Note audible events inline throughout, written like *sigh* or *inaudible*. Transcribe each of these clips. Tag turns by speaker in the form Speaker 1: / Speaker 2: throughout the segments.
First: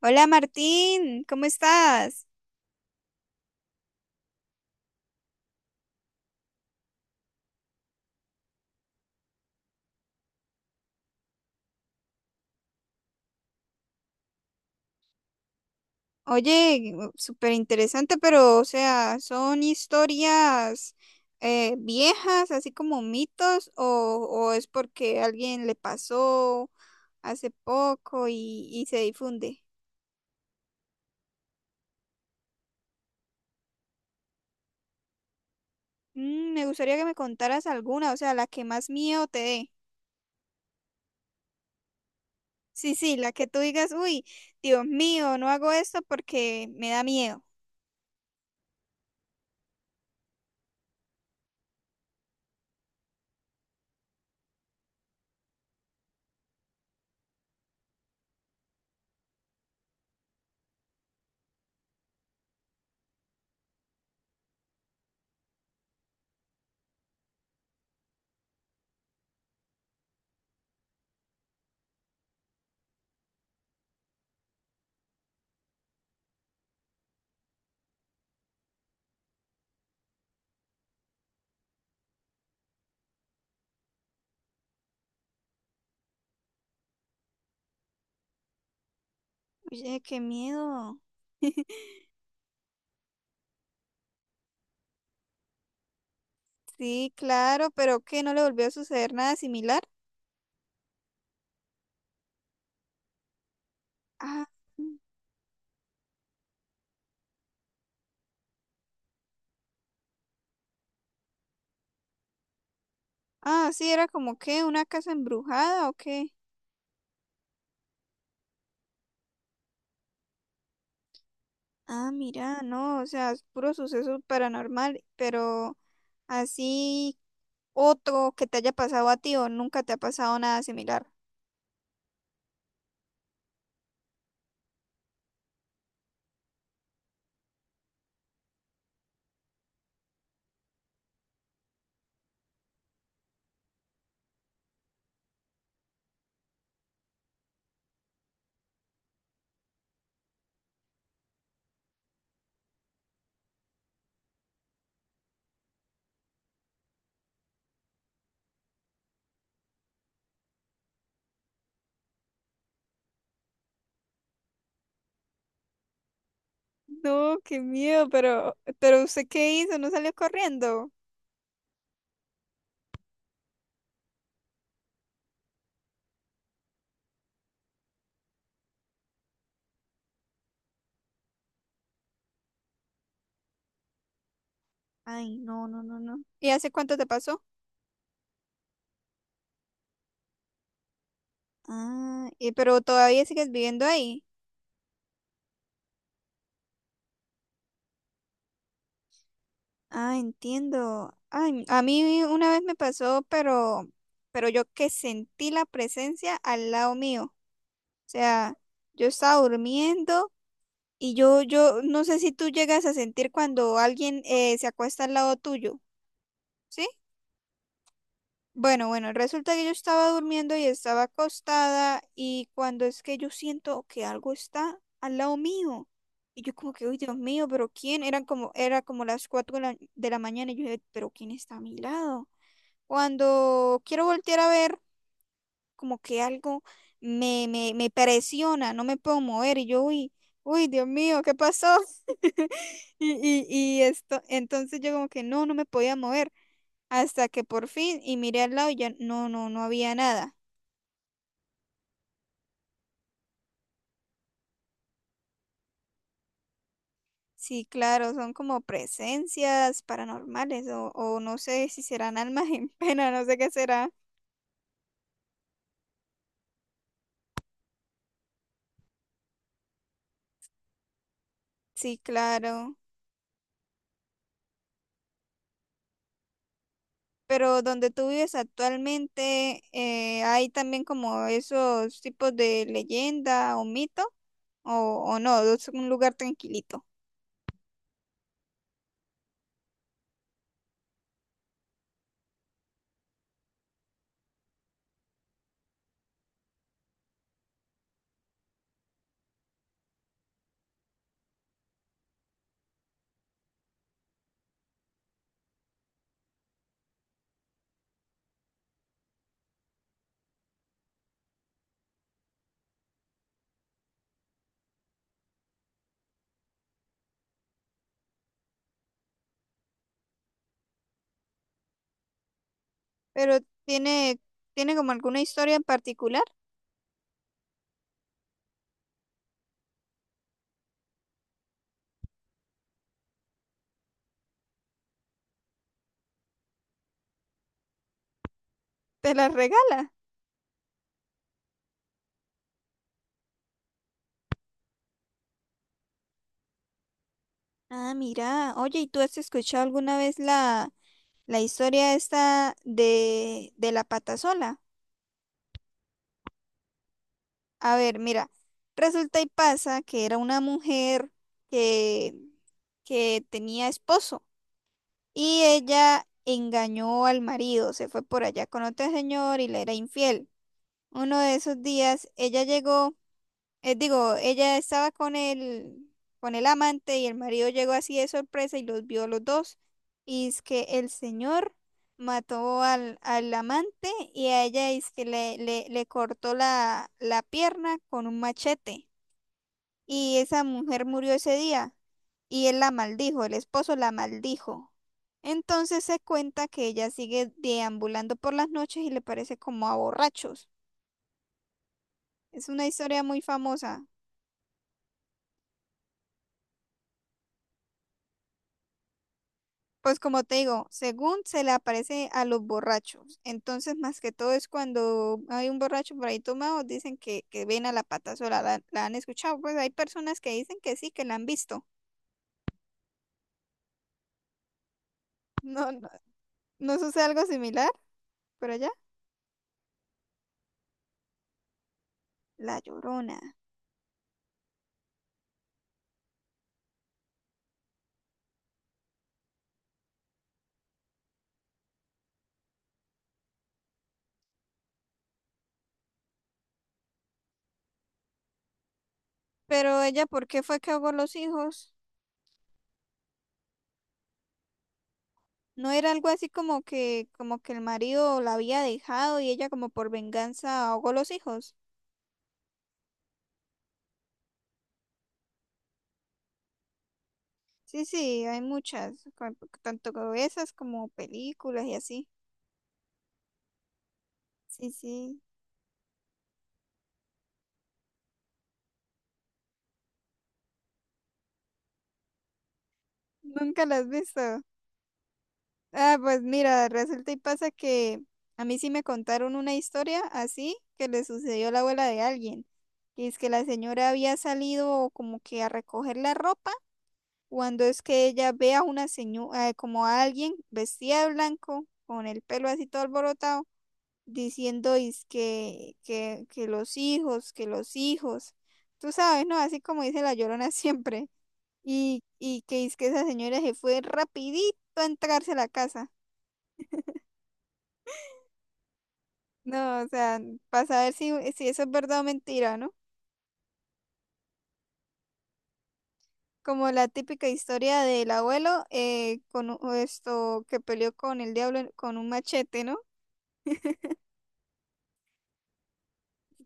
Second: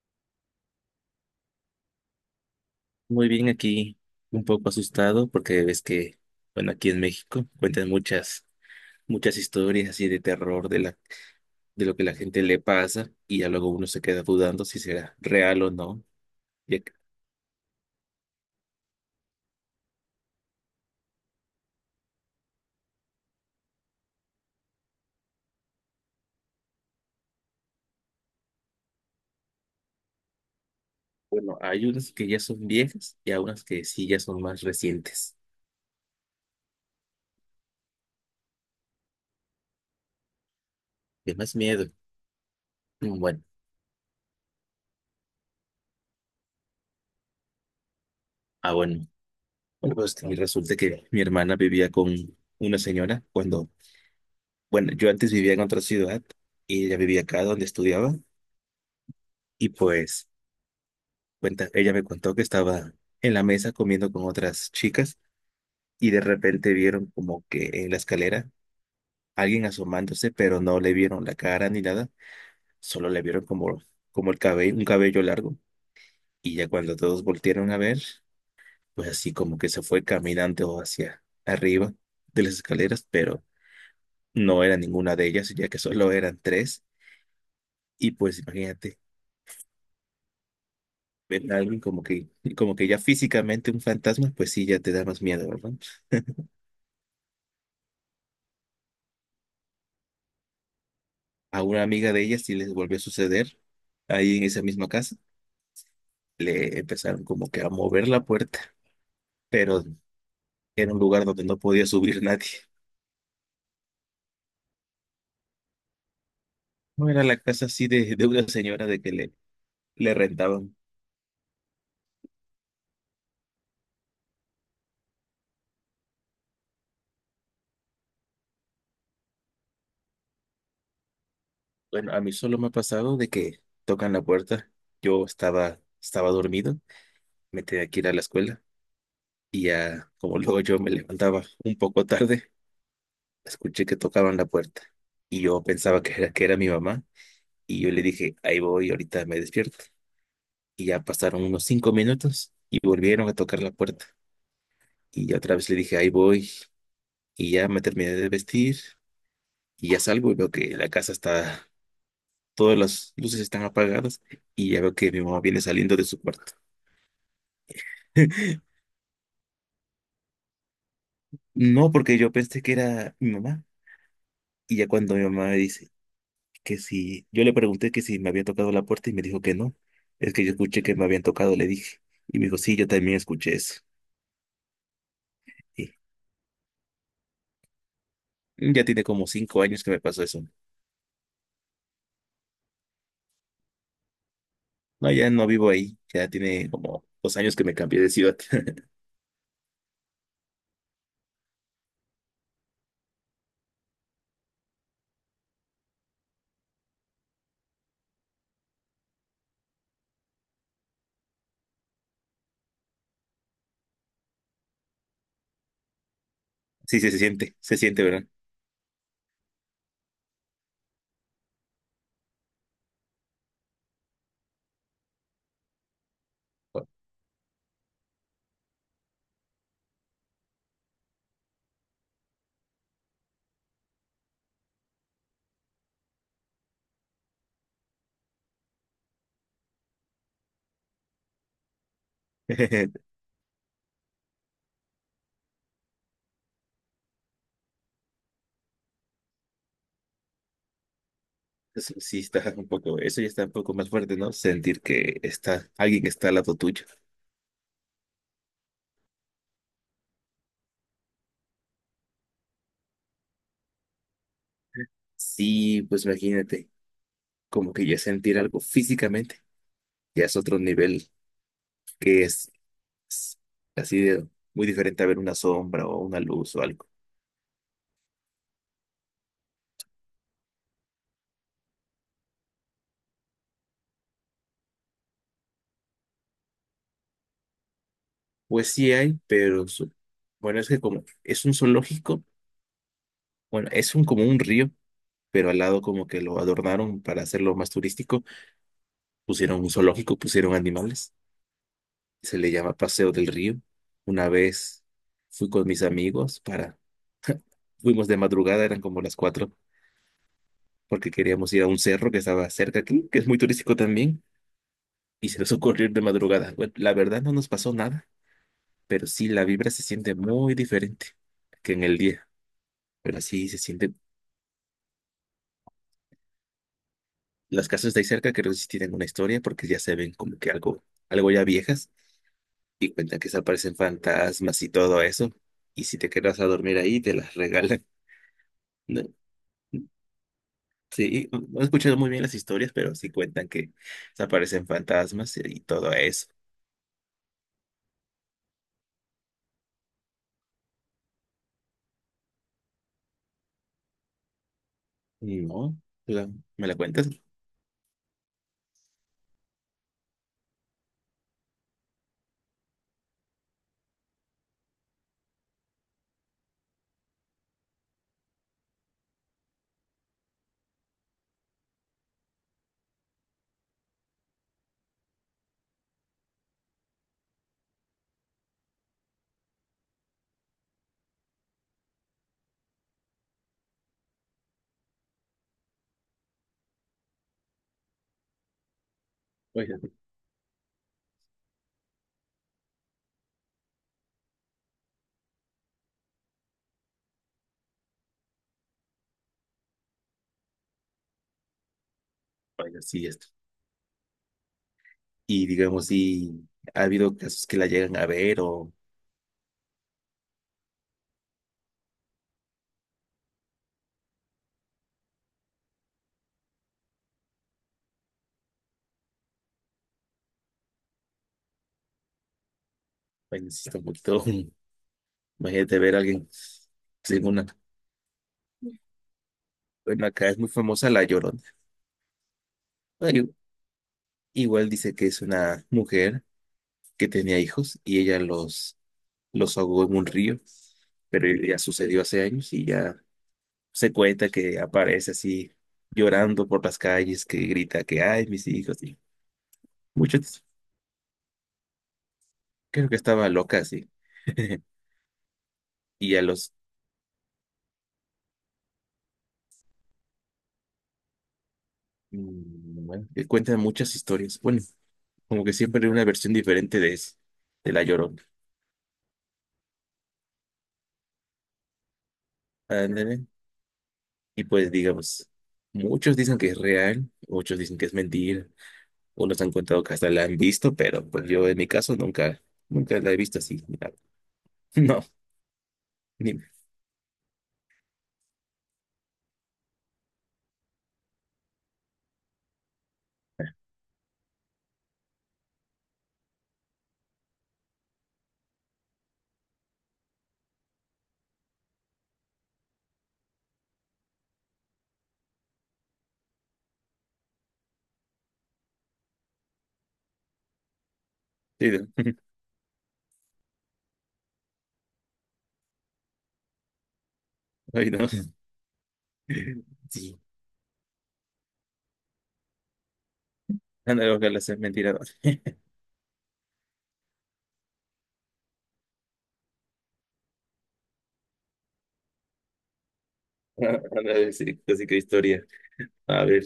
Speaker 1: Hola Martín, ¿cómo estás?
Speaker 2: Muy bien, aquí un poco asustado porque ves que, bueno, aquí en México cuentan muchas historias así de terror de lo que la gente le pasa y ya luego uno se queda dudando si será real o no. Ya que,
Speaker 1: Oye, súper interesante, pero o sea, ¿son historias viejas, así como mitos, o es porque alguien le pasó hace poco y se difunde?
Speaker 2: bueno, hay unas que ya son viejas y hay unas que sí ya son más recientes.
Speaker 1: Mm, me gustaría que me contaras alguna, o sea, la que más miedo te dé.
Speaker 2: De más miedo.
Speaker 1: Sí, sí, la
Speaker 2: Bueno,
Speaker 1: que tú digas, uy, Dios mío, no hago esto porque me da miedo.
Speaker 2: ah, bueno. Bueno, pues que resulta que mi hermana vivía con una señora cuando, bueno, yo antes vivía en otra ciudad y ella vivía acá donde estudiaba y pues cuenta, ella me contó que estaba en la mesa comiendo con otras chicas y de repente vieron como que en la escalera alguien asomándose, pero no le vieron la cara ni nada, solo le vieron como, como el cabello, un cabello largo. Y ya cuando todos voltearon a ver, pues así como que se fue caminando hacia arriba de las escaleras, pero no era ninguna de ellas, ya que solo eran tres. Y pues imagínate,
Speaker 1: Oye, qué miedo.
Speaker 2: ver a
Speaker 1: *laughs*
Speaker 2: alguien como que ya físicamente un fantasma, pues sí, ya te da más miedo, ¿verdad?
Speaker 1: Sí, claro, pero qué no le volvió a suceder nada similar.
Speaker 2: A una amiga de ella sí les volvió a suceder ahí en
Speaker 1: Ah,
Speaker 2: esa misma casa. Le empezaron como que a mover la puerta, pero era un lugar donde no podía subir nadie.
Speaker 1: ah, sí, era como que una casa embrujada o qué.
Speaker 2: No era la casa así de una señora de que le rentaban.
Speaker 1: Ah, mira, no, o sea, es puro suceso paranormal, pero así otro que te haya pasado a ti o nunca te ha pasado nada similar.
Speaker 2: Bueno, a mí solo me ha pasado de que tocan la puerta. Yo estaba dormido, me tenía que ir a la escuela y ya como *laughs* luego yo me levantaba un poco tarde, escuché que tocaban la puerta y yo pensaba que era mi mamá y yo le dije, ahí voy, ahorita me despierto. Y ya pasaron unos 5 minutos y volvieron a tocar la puerta. Y ya otra vez le dije, ahí voy. Y ya me terminé de vestir y ya salgo y veo que la casa está, todas las luces están apagadas y ya veo que mi mamá viene saliendo de su cuarto.
Speaker 1: No, qué miedo,
Speaker 2: *laughs*
Speaker 1: pero ¿usted qué hizo? ¿No salió corriendo?
Speaker 2: No, porque yo pensé que era mi mamá. Y ya cuando mi mamá me dice que si, yo le pregunté que si me había tocado la puerta y me dijo que no. Es que yo escuché que me habían tocado, le dije. Y me dijo, sí, yo también escuché eso.
Speaker 1: Ay, no, no,
Speaker 2: Y
Speaker 1: no, no. ¿Y hace cuánto te pasó?
Speaker 2: ya tiene como 5 años que me pasó eso.
Speaker 1: Ah, ¿y pero todavía sigues viviendo ahí?
Speaker 2: No, ya no vivo ahí. Ya tiene como 2 años que me cambié de ciudad. *laughs*
Speaker 1: Ah, entiendo. Ay, a mí una vez me pasó, pero yo que sentí la presencia al lado mío. O sea, yo estaba durmiendo y yo, no sé si tú llegas a sentir cuando alguien se acuesta al lado tuyo, ¿sí?
Speaker 2: Sí, sí, se siente, ¿verdad?
Speaker 1: Bueno, bueno, resulta que yo estaba durmiendo y estaba acostada y cuando es que yo siento que algo está al lado mío. Y yo como que, uy, Dios mío, pero ¿quién? Eran como, era como las cuatro de de la mañana y yo dije, pero ¿quién está a mi lado? Cuando quiero voltear a ver, como que algo me presiona, no me puedo mover y yo, uy, uy, Dios mío, ¿qué pasó? *laughs*
Speaker 2: *laughs*
Speaker 1: Y, y, y esto, entonces yo como que no, no me podía mover hasta que por fin y miré al lado y ya no, no había nada.
Speaker 2: Eso sí está un poco, eso ya está un poco más fuerte, ¿no? Sentir que está alguien que está al lado tuyo.
Speaker 1: Sí, claro, son como presencias paranormales o no sé si serán almas *laughs* en pena, no sé qué será.
Speaker 2: Sí, pues imagínate, como que ya sentir algo físicamente, ya es otro nivel
Speaker 1: Sí,
Speaker 2: que
Speaker 1: claro.
Speaker 2: es así de muy diferente a ver una sombra o una luz o algo.
Speaker 1: Pero donde tú vives actualmente, ¿hay también como esos tipos de leyenda o mito? ¿O, o no? Es un lugar tranquilito.
Speaker 2: Pues sí hay, pero bueno, es que como es un zoológico, bueno, es un como un río pero al lado como que lo adornaron para hacerlo más turístico, pusieron un zoológico, pusieron animales, se le llama Paseo del Río. Una vez fui con mis amigos fuimos de madrugada, eran como las cuatro, porque queríamos ir a un cerro que estaba cerca aquí, que es muy turístico también, y se nos ocurrió ir de madrugada. Bueno, la verdad no nos pasó nada, pero sí la vibra se siente muy diferente que en el día, pero
Speaker 1: Pero
Speaker 2: así se siente.
Speaker 1: tiene, tiene como alguna historia en particular.
Speaker 2: Las casas de ahí cerca creo que sí tienen una historia porque ya se ven como que algo, algo ya viejas y cuentan que se aparecen fantasmas y todo eso. Y si te quedas a dormir ahí, te las regalan, ¿no?
Speaker 1: Te la regala.
Speaker 2: Sí, no he escuchado muy bien las historias, pero sí cuentan que se aparecen fantasmas y todo eso.
Speaker 1: Ah, mira. Oye, ¿y tú has escuchado alguna vez la historia esta de la patasola?
Speaker 2: No, la- ¿me la cuentas?
Speaker 1: A ver, mira. Resulta y pasa que era una mujer que, que tenía esposo. Y ella engañó al marido, se fue por allá con otro señor y le era infiel. Uno de esos días ella llegó, digo, ella estaba con con el amante y el marido llegó así de sorpresa y los vio a los dos. Y es que el señor mató al amante y a ella es que le cortó la pierna con un machete.
Speaker 2: Oiga,
Speaker 1: Y esa mujer murió ese día y él la maldijo, el esposo la maldijo. Entonces se cuenta que ella sigue deambulando por las noches y le parece como a borrachos. Es una
Speaker 2: oiga,
Speaker 1: historia
Speaker 2: sí,
Speaker 1: muy
Speaker 2: esto.
Speaker 1: famosa.
Speaker 2: Y digamos, si ha habido casos que la llegan a ver o,
Speaker 1: Pues como te digo, según se le aparece a los borrachos. Entonces, más que todo es cuando hay un borracho por ahí tomado, dicen que ven a la pata sola. La han escuchado. Pues hay personas que dicen que sí, que la han visto. *laughs*
Speaker 2: bueno, sí está un poquito, *laughs*
Speaker 1: No,
Speaker 2: imagínate
Speaker 1: no,
Speaker 2: ver a alguien
Speaker 1: no sucede algo
Speaker 2: sin una,
Speaker 1: similar, pero allá,
Speaker 2: bueno, acá es muy famosa la Llorona.
Speaker 1: la llorona.
Speaker 2: Bueno, igual dice que es una mujer que tenía hijos y ella los ahogó en un río, pero ya sucedió hace años y ya se cuenta que aparece así llorando por las calles, que grita que ay, mis hijos, y
Speaker 1: Pero ella, ¿por qué
Speaker 2: muchos,
Speaker 1: fue que ahogó los hijos?
Speaker 2: creo que estaba loca así. *laughs*
Speaker 1: No era algo
Speaker 2: Y a
Speaker 1: así
Speaker 2: los,
Speaker 1: como que el marido la había dejado y ella como por venganza ahogó los hijos.
Speaker 2: mm, bueno, que cuentan muchas historias, bueno, como que siempre hay una versión diferente de eso, de La
Speaker 1: Sí,
Speaker 2: Llorona.
Speaker 1: sí, hay muchas, tanto como esas como películas y así.
Speaker 2: Ándale. Y
Speaker 1: Sí,
Speaker 2: pues
Speaker 1: sí,
Speaker 2: digamos, muchos dicen que es real, muchos dicen que es mentira, unos han contado que hasta la han visto, pero pues yo en mi caso nunca, nunca la he visto
Speaker 1: nunca
Speaker 2: así.
Speaker 1: las has visto.
Speaker 2: *laughs* No.
Speaker 1: Ah, pues
Speaker 2: Dime,
Speaker 1: mira, resulta y pasa que a mí sí me contaron una historia así que le sucedió a la abuela de alguien. Y es que la señora había salido como que a recoger la ropa cuando es que ella ve a una señora, como a alguien vestida de blanco, con el pelo así todo alborotado, diciendo es que, que los hijos, tú sabes, ¿no? Así como dice la Llorona *laughs* siempre,
Speaker 2: sí, dime,
Speaker 1: y que es que esa señora se fue rapidito a entrarse a la casa.
Speaker 2: ay, no.
Speaker 1: No, o
Speaker 2: Sí,
Speaker 1: sea, para saber si, si eso es verdad o mentira, ¿no?
Speaker 2: anda, ojalá sea mentira. *laughs*
Speaker 1: Como la típica historia del abuelo con esto que peleó con el diablo con un machete, ¿no?
Speaker 2: Anda a decir casi que historia. A ver,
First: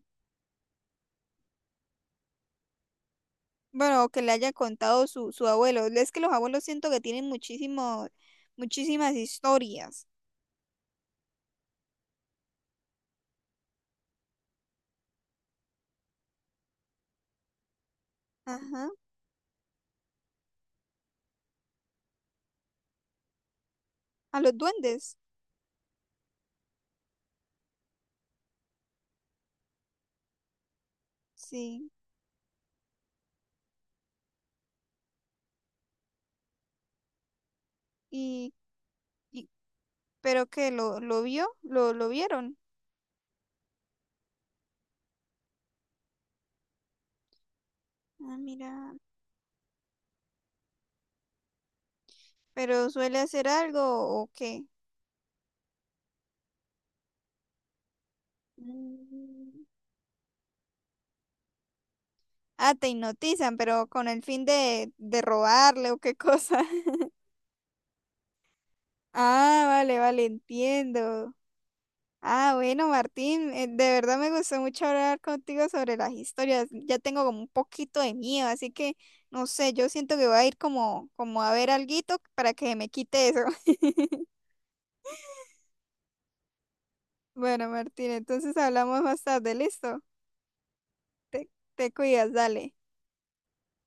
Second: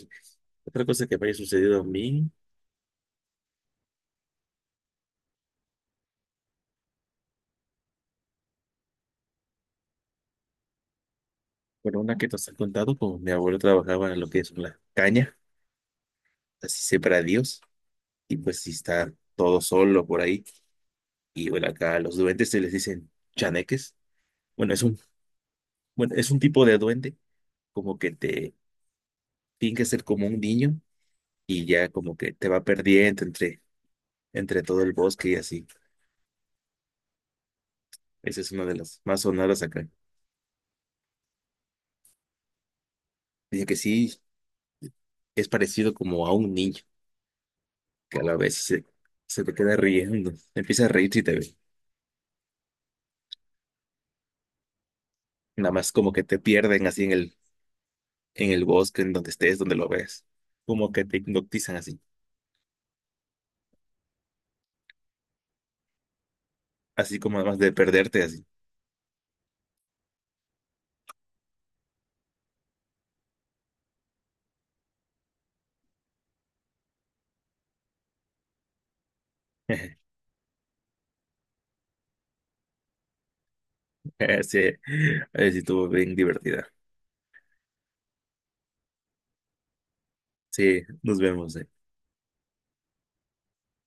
Speaker 2: otra cosa que me haya sucedido a mí,
Speaker 1: Bueno, o que le haya contado su abuelo. Es que los abuelos siento que tienen muchísimo, muchísimas historias.
Speaker 2: bueno, una que nos han contado, como mi abuelo trabajaba en lo que es la caña, así separa y pues si
Speaker 1: Ajá.
Speaker 2: está todo solo por ahí, y bueno, acá a los duendes se les dicen chaneques.
Speaker 1: A los
Speaker 2: Bueno, es un,
Speaker 1: duendes.
Speaker 2: bueno, es un tipo de duende, como que te finge ser como un niño, y ya
Speaker 1: Sí.
Speaker 2: como que te va perdiendo entre todo el bosque y así. Esa es
Speaker 1: Y,
Speaker 2: una de las más
Speaker 1: y
Speaker 2: sonadas acá.
Speaker 1: pero que lo vio, lo vieron.
Speaker 2: Dice que sí, es parecido como a un niño, que a la
Speaker 1: Ah,
Speaker 2: vez se,
Speaker 1: mira.
Speaker 2: se te queda riendo. Empieza a reírse y te ve.
Speaker 1: Pero suele hacer algo o qué.
Speaker 2: Nada más como que te pierden así en el bosque, en donde estés,
Speaker 1: Mm.
Speaker 2: donde lo ves. Como que te hipnotizan así.
Speaker 1: Ah, te hipnotizan, pero con el fin de robarle o qué cosa. *laughs*
Speaker 2: Así como además de perderte así.
Speaker 1: Ah, vale, vale, entiendo. Ah, bueno, Martín, de verdad me gustó mucho hablar contigo sobre las historias. Ya tengo como un poquito de miedo, así que no sé, yo
Speaker 2: *laughs*
Speaker 1: siento que voy a ir como, como a ver alguito para que me quite eso. *laughs*
Speaker 2: Sí, así estuvo bien divertida.
Speaker 1: Bueno, Martín, entonces hablamos más tarde, ¿listo?
Speaker 2: Sí, nos
Speaker 1: Te,
Speaker 2: vemos, ¿eh?
Speaker 1: te cuidas, dale.